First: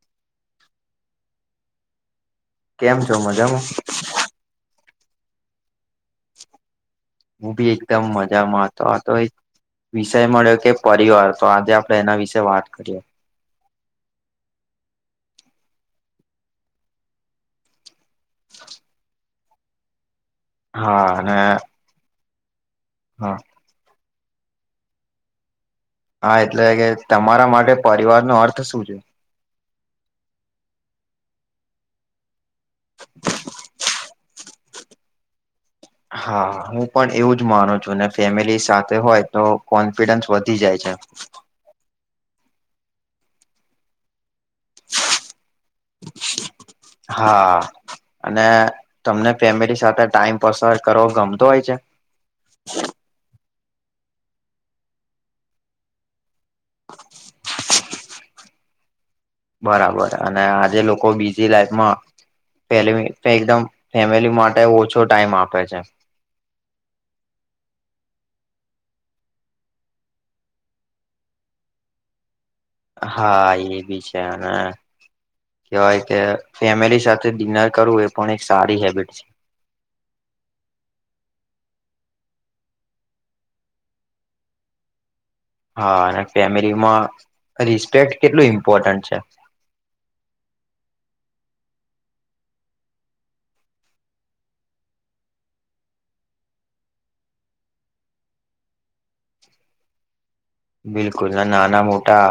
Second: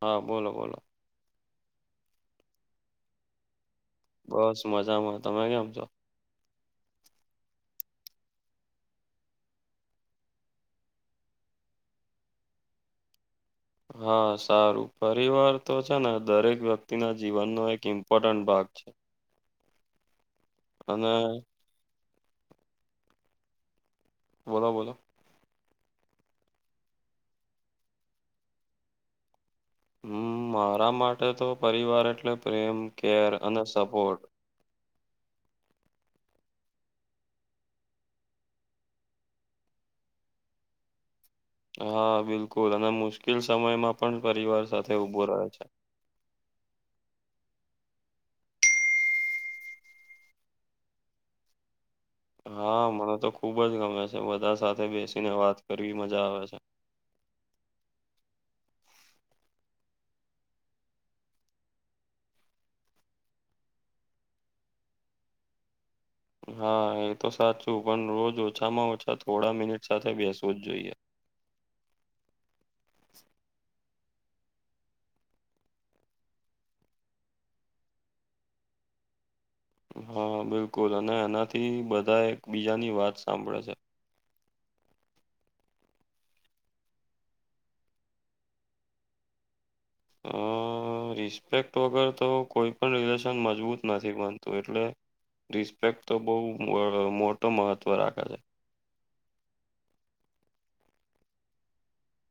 હા બોલો બોલો કેમ છો મજામાં? બસ મજામાં તમે કેમ છો? હું બી એકદમ મજામાં હતો આ તો એક વિષય મળ્યો કે પરિવાર તો આજે આપડે એના વિશે વાત કરીએ. હા સારું પરિવાર તો છે ને દરેક વ્યક્તિ ના જીવનનો એક ઇમ્પોર્ટન્ટ ભાગ છે. હા અને હા. બોલો બોલો હા એટલે કે તમારા માટે પરિવાર નો અર્થ શું છે. હમ મારા માટે તો પરિવાર એટલે પ્રેમ કેર અને સપોર્ટ હા હું પણ એવું જ માનું છું ને ફેમિલી સાથે હોય તો કોન ફિડેન્સ વધી જાય છે. હા બિલકુલ અને મુશ્કેલ સમયમાં પણ પરિવાર સાથે ઉભો રહે છે. [unintelligible] હા. અને તમને ફેમિલી સાથે ટાઈમ પસાર કરવો ગમતો હોય છે. હા મને તો ખુબ જ ગમે છે બધા સાથે બેસીને વાત કરવી મજા આવે છે. બરાબર અને આજે લોકો બીઝી લાઈફમાં [inaudible] ફે એકદમ ફેમિલી માટે ઓછો ટાઈમ આપે છે. હા એ તો સાચું પણ રોજ ઓછામાં ઓછા થોડા મિનિટ સાથે બેસવું જ જોઈએ. હા એ ભી છે હા. કેવાય કે ફેમિલી સાથે ડિનર કરવું એ પણ એક સારી હેબિટ છે. હા બિલકુલ અને એનાથી બધા એક બીજાની વાત સાંભળ સે. હા અને ફેમિલીમાં રિસ્પેક્ટ કેટલું ઇમ્પોર્ટન્ટ છે. હ. અ રિસ્પેક્ટ વગર તો કોઈ પણ રિલેશન મજબૂત નથી બનતું એટલે રિસ્પેક્ટ તો બઉુ અ મોટો મહત્વ રાખે છે. બિલકુલ અને નાના મોટા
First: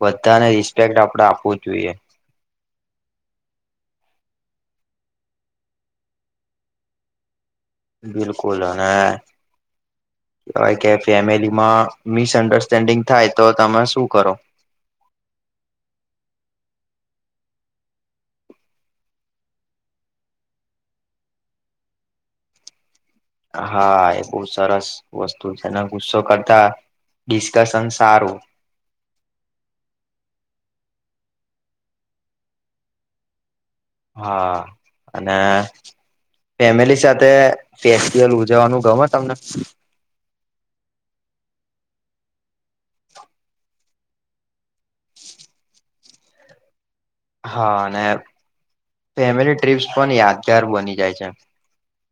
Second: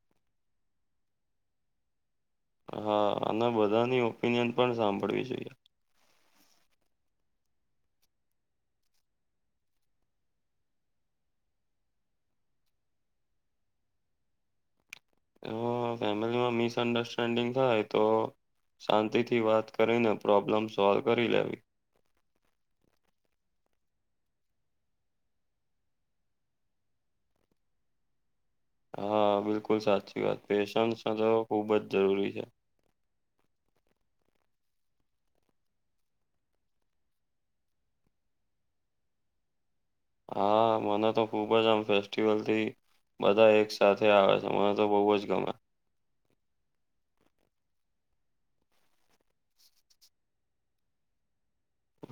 બધાને રિસ્પેક્ટ આપડે આપવુ જોઈએ. હા અને બધાની ઓપિનિયન પણ સાંભળવી જોઈએ. બિલકુલ અને કોઈ કે છે ફેમિલીમાં મિસઅન્ડરસ્ટેન્ડિંગ થાય તો તમે શું કરો હું ફેમિલીમાં મિસઅન્ડરસ્ટેન્ડિંગ થાય તો શાંતિ થી વાત કરીને પ્રોબ્લમ સોલ્વ કરી લેવી હા એ બો સરસ વસ્તુ છેને ગુસ્સો કરતા ડિસ્કસન સારું. હા બિલકુલ સાચી વાત પેશન્સ સલાહો ખુબ જ જરૂરી છે. હા અને ફેમિલી સાથે ફેસ્ટિવલ ઉજવવાનું ગમ તમન. હા મન તો ખુબ જ આમ ફેસ્ટિવલથી બધા એક સાથે આવે છે મને તો બઉ જ ગમે. હા અને ફેમિલી ટ્રીપ્સ પન યાદગાર બની જાય છે.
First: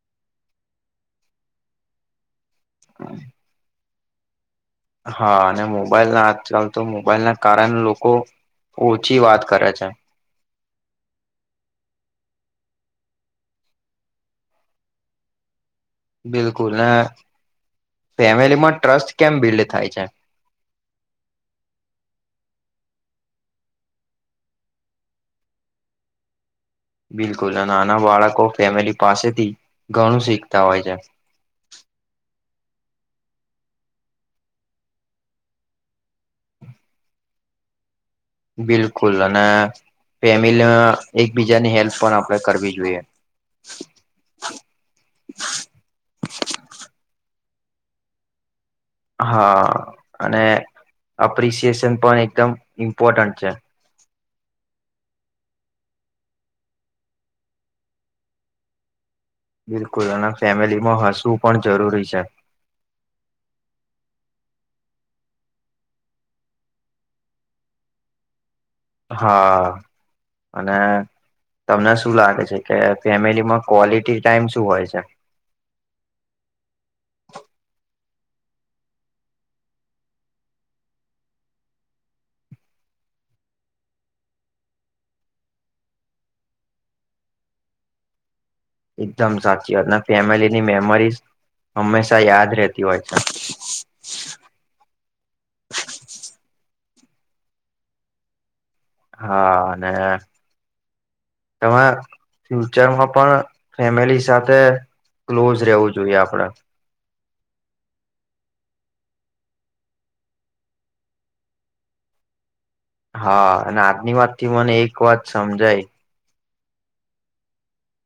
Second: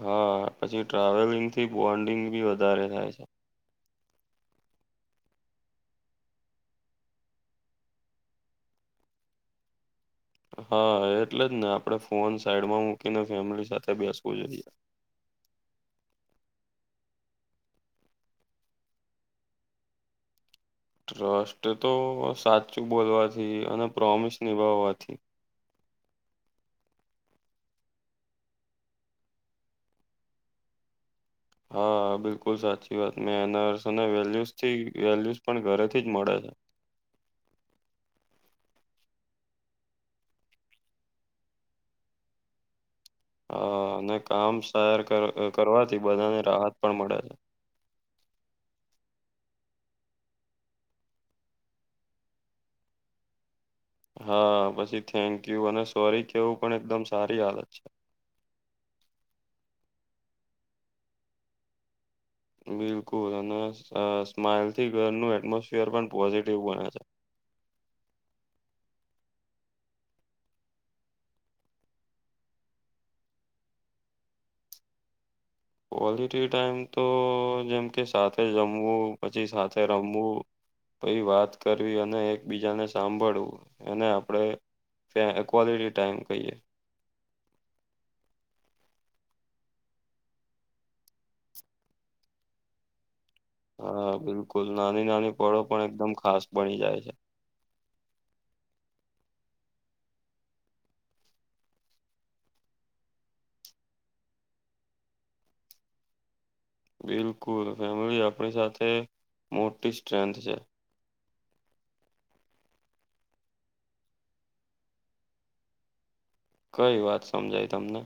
હા પછી ટ્રાવેલિંગ થી બોન્ડિંગ બી વધારે થાય છે. હા અને મોબાઈલ ના આજકાલ તો મોબાઈલના કારન લોકો ઓછી વાત કરે છે. હા એટલે જ ને આપડે ફોન સાઈડમાં મૂકીને ફેમિલી સાથે બેસવું જોઈએ. બિલકુલ ને ફેમિલીમાં ટ્રસ્ટ કેમ બિલ્ડ થાય છે? ટ્રસ્ટ તો સાચું બોલવાથી અને પ્રોમિસ નિભાવવાથી. બિલકુલ ને નાના બાળકો ફેમિલી પાસેથી ઘણું શીખતા હોય છે. હા બિલકુલ સાચી વાત મેનર્સ અને વેલ્યુસ થી વેલ્યુસ પણ ઘરેથી જ મળે છે. બિલકુલ અને ફેમિલીમાં એકબીજાની હેલ્પ પણ આપણેે કરવી જોઈએ. હા અને કામ સહેર કર અ કરવાથી બધાને રાહત પણ મળે છે. હા અને અપ્રિસિયેશન પણ એકદમ ઇમ્પોર્ટન્ટ છે. હા પછી થેન્ક યુ અને સોરી કેવું પણ એકદમ સારી આદત છે. બિલકુલ અને ફેમિલીમાં હસવું પણ જરૂરી છે. બિલકુલ અને અ સ્માઈલથી ઘરનું એટમોસફિયર પણ પોઝિટિવ બને છે. હા અને તમને શું લાગે છે કે ફેમિલીમાં ક્વોલિટી ટાઈમ શું હોય છે? ક્વોલિટી ટાઈમ તો જેમ કે સાથે જમવું પછી સાથે રમવું પહી વાત કરવી અને એકબીજાને સાંભળવું અને આપડે ફે કવોલિટી ટાઈમ કહીએ. એકદમ સાચી વાત ને ફેમિલીની મેમરીઝ હંમેશા યાદ રહેતી હોય છે. હા બિલકુલ નાની નાની પળો પણ એકદમ ખાસ બની જાય છે. હા અને તમે ફ્યુચરમાં પણ ફેમિલી સાથે ક્લોઝ રહેવું જોઈએ આપડે. બિલકુલ ફેમિલી આપણી સાથે મોટી સ્ટ્રેન્થ છે. હા અને આજની વાત થી મને એક વાત સમજાઈ કઈ વાત સમજાય તમને?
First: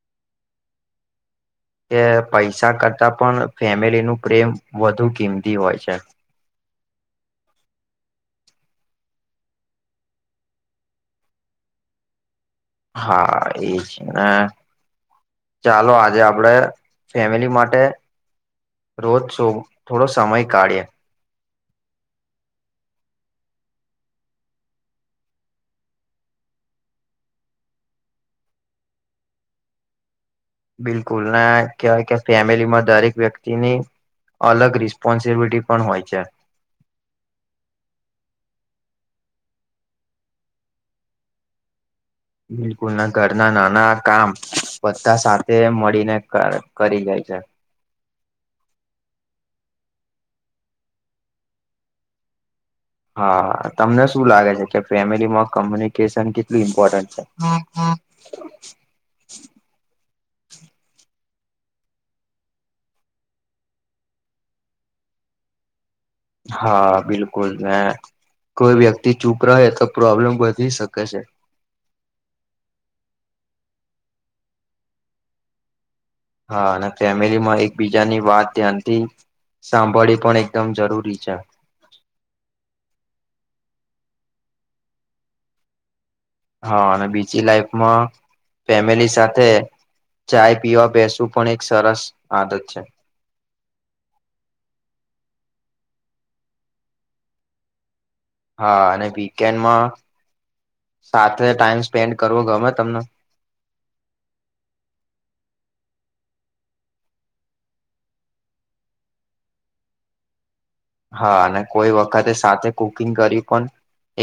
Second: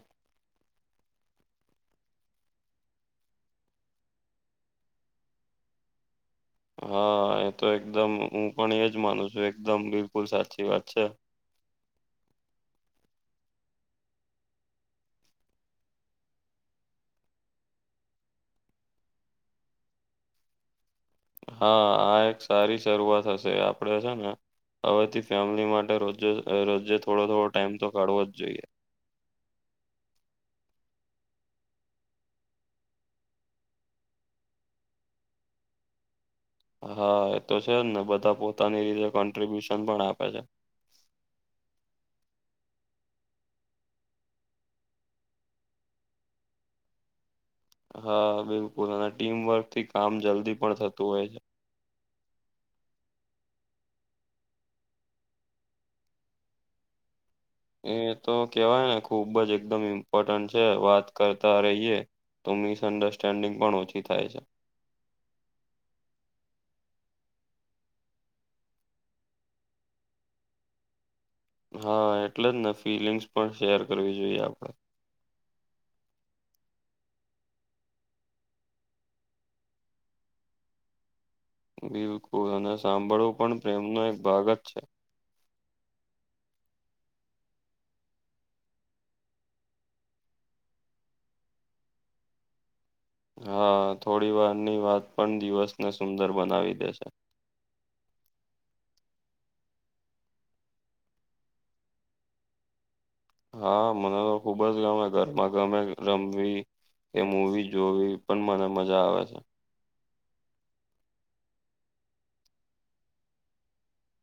કે પૈસા કરતા પણ ફેમિલી નું પ્રેમ વધુ કીમતી હોય છે. હા એ તો એકદમ હું પણ એજ માનું છું એકદમ બિલકુલ સાચી વાત છે. એ છે ને ચાલો આજે આપડે ફેમિલી માટે રોજ સો થોડો સમય કાઢએ. હા આ એક સારી શરૂઆત હશે આપડે છે ને હવેથી ફેમિલી માટે રોજજે અ રોજજે થોડો થોડો ટાઈમ તો કાઢવો જ જોઈએ. બિલકુલ ના કેવાય કે ફેમિલી માં દરેક વ્યક્તિની અલગ રિસ્પોન્સિબિલિટી પણ હોય છે. હા એ તો છે જ ને બધા પોતાની રીતે કોન્ટ્રિબ્યુશન પણ આપે છે. બિલકુલ ના ઘરના નાના કામ બધા સાથે મળીને ક કરી જાય છે. હા બિલકુલ અને ટીમ વર્ક થી કામ જલ્દી પણ થતું હોય છે. હા તમને શું લાગે છે કે ફેમિલીમાં કોમ્યુનિકેશન કેટલી ઇમ્પોર્ટન્ટ છે? એ તો કેવાય ને ખુબ જ એકદમ ઇમ્પોર્ટન્ટ છે વાત કરતા રહીએ તો મિસઅન્ડરસ્ટેન્ડિંગ પણ ઓછી થાય છે. હા બિલકુલ ને કોઈ વ્યક્તિ ચૂપ રહે તો પ્રોબ્લેમ વધી શકે છે. હા એટલે જ ને ફિલિંગ્સ પણ શેર કરવી જોઈએ આપડે. હા અને ફેમિલીમાં એકબીજાની વાત ધ્યાનથી સાંભળી પણ એકદમ જરૂરી છે. બિલકુલ અને સાંભળવું પણ પ્રેમનો એક ભાગ જ છે. હા અને બીજી લાઈફમાં ફેમિલી સાથે ચાય પીવા બેસવું પણ એક સરસ આદત છે. હા, થોડીવારની વાત પણ દિવસને સુંદર બનાવી દેશે. હા અને વીકેન્ડમાં સાથે ટાઈમ સ્પેન્ડ કરવો ગમે તમને? હા મને તો ખુબ જ ગમે ઘરમાં ગમે રમવી કે મૂવી જોવી પણ મને મજા આવે છે. હા અને કોઈ વખતે સાથે કુકિંગ કર્યું પણ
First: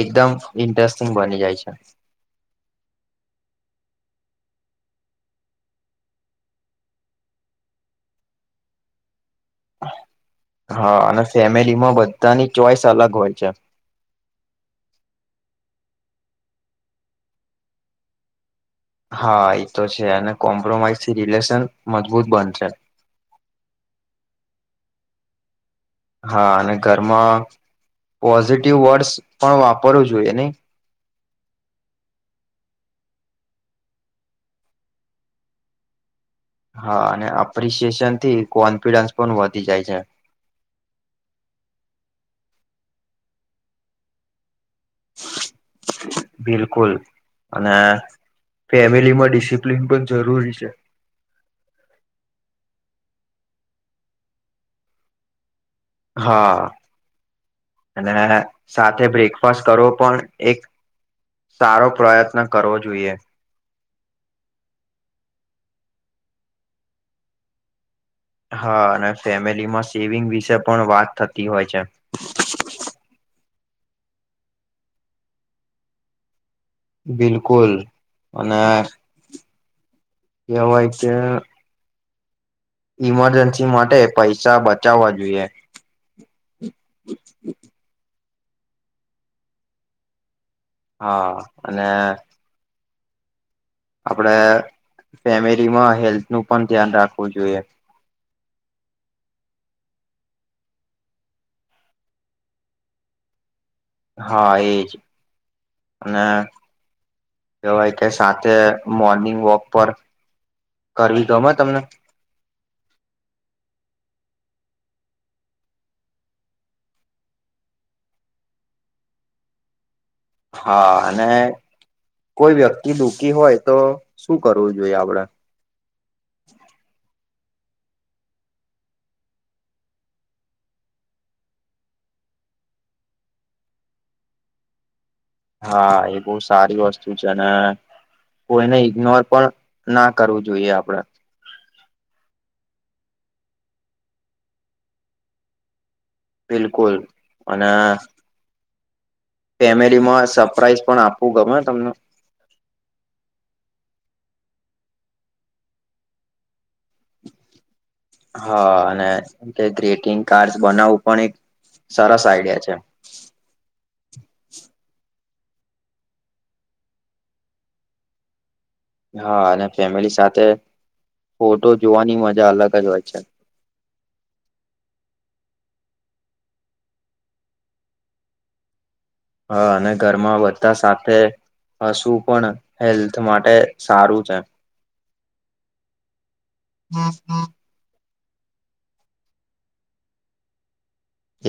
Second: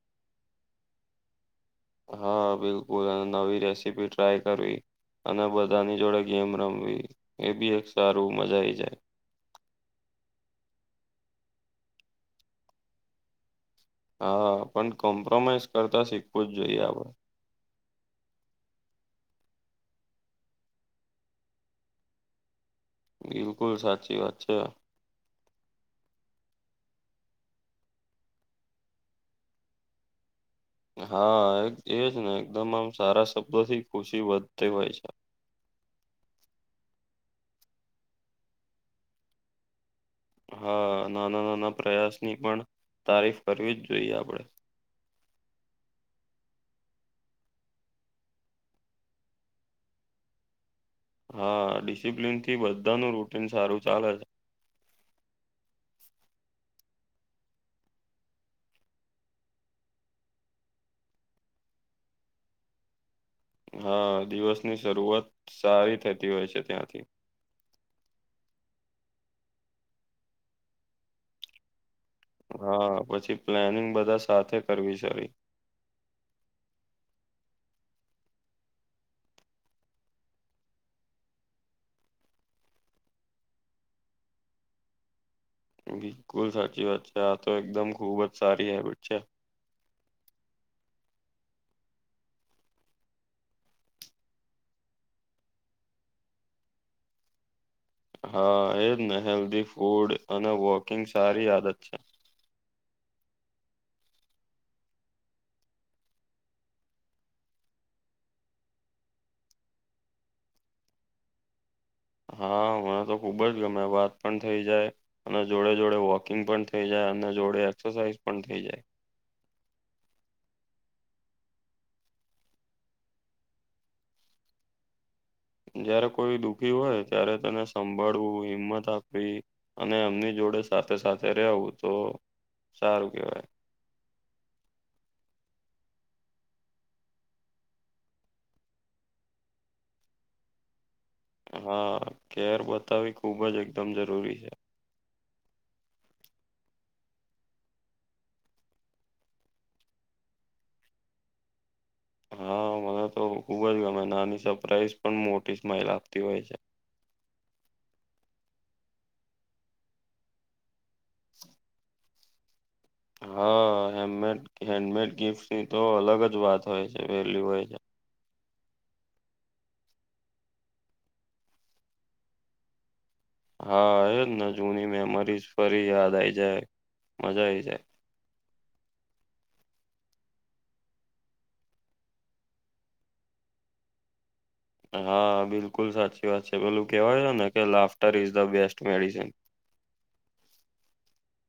એકદમ ઇન્ટરેસ્ટિંગ બની જાય છે. હા બિલકુલ અને નવી રેસીપી ટ્રાય કરવી. અને બધાની જોડે ગેમ રમવી એ બી એક સારું મજા આવી જાય. હા અને ફેમિલીમાં બધાની ચોઈસ અલગ હોય છે. હા પણ કોમ્પ્રોમાઈઝ કરતા શીખવું જ જોઈએ આપણે હા એતો છે અને કોમ્પ્રોમાઈઝથી રિલેશન મજબૂત બનશે. બિલકુલ સાચી વાત છે. હા અને ઘરમાં પોઝિટિવ વર્ડસ પણ વાપરવું જોઈએ નહી? હા એક એ જ ને એકદમ આમ સારા શબ્દોથી ખુશી વધતી હોય છે. હા અને એપ્રિશિએશનથી કોન્ફિડન્સ પણ વધી જાય છે. હા નાના નાના પ્રયાસની પણ તારીફ કરવી જ જોઈએ આપડે. [inaudible] બિલકુલ અને ફેમિલીમાં ડિસિપ્લિન પણ જરૂરી છે. હા ડિસિપ્લિનથી બધાનું રૂટીન સારું ચાલે છે. હા અને સાથે બ્રેકફાસ્ટ કરો પણ એક સારો પ્રયત્ન કરવો જોઈએ. હા દિવસની શરૂઆત સારી થતી હોય છે ત્યાંથી હા, અને ફેમિલીમાં સેવિંગ વિશે પણ વાત થતી હોય છે. હા, પછી પ્લાનિંગ બધા સાથે કરવી સારી. બિલકુલ, અને કેવાય કે ઈમરજન્સી માટે પૈસા બચાવવા જોઈએ. બિલકુલ સાચી વાત છે. આ તો એકદમ ખુબ જ સારી હેબિટ છે. હા, અને આપણે ફેમિલીમાં હેલ્થનું પણ ધ્યાન રાખવું જોઈએ. હા, એ જને. હેલ્ધી ફૂડ અને વોકિંગ સારી આદત છે. હા, એજ અને કેવાય કે સાથે મોર્નિંગ વોક પર કરવી ગમે તમને? હા, હમણા તો ખુબ જ ગમે વાત પણ થઈ જાય અને જોડે જોડે વોકિંગ પણ થઈ જાય અને જોડે એક્સરસાઇઝ પણ થઈ જાય. હા, અને કોઈ વ્યક્તિ દુઃખી હોય, તો શું કરવું જોઈએ આપડે? જયારે કોઈ દુઃખી હોય, ત્યારે તેને સંભાળવું, હિંમત આપવી. અને એમની જોડે સાથે સાથે રેહવું તો સારું કેવાય. હા એ બહુ સારી વસ્તુ છે ને કોઈને ઈગ્નોર પણ ના કરવું જોઈએ આપડે હા કેર બતાવી ખુબ જ એકદમ જરૂરી છે. બિલકુલ અને ફેમિલીમાં સરપ્રાઈઝ પણ આપવું ગમે તમને? હા, મને તો ખુબ જ ગમે. નાની સરપ્રાાઈઝ પણ મોટી સ્માઈલ આપતી હોય છે. હા, અને ગ્રીટિંગ કાર્ડ બનાવવું પણ એક સરસ આઈડિયા છે. હા, હેન્ડમેડ, હેન્ડમેડ ગિફ્ટની તો અલગ જ વાત હોય છે વેલ્યુ હોય છે. હા, અને ફેમિલી સાથે ફોટો જોવાની મજા અલગ જ હોય છે. હા. એજ ને. જૂની મેમરીઝ ફરી યાદ આઈ જાય, મજા આઈ જાય. હા, અને ઘરમાં બધા સાથે હશવું પણ હેલ્થ માટે સારું છે. હા, બિલકુલ સાચી વાત છે. પેલું કેવાય છે ને કે, laughter is the best medicine.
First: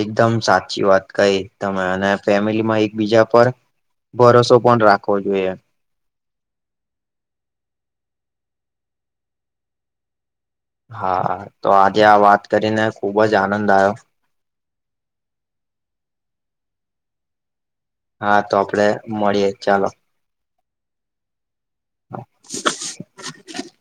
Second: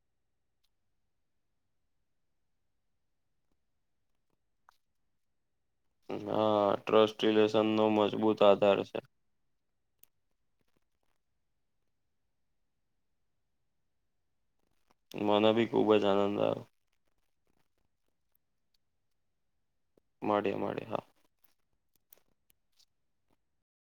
એકદમ સાચી વાત કઈ તમે અને ફેમિલીમાં એકબીજા પર ભરોસો પણ રાખવો જોઈએ. હા, ટ્રસ્ટ રિલેશનનો મજબૂત આધાર છે. હા, તો આજે આ વાત કરીને, ખુબ જ આનંદ આયો મને બી ખુબ જ આનંદ આયો. હા, તો આપડે મળીએે, ચાલો. મળીયે મળીયે હા [inaudible]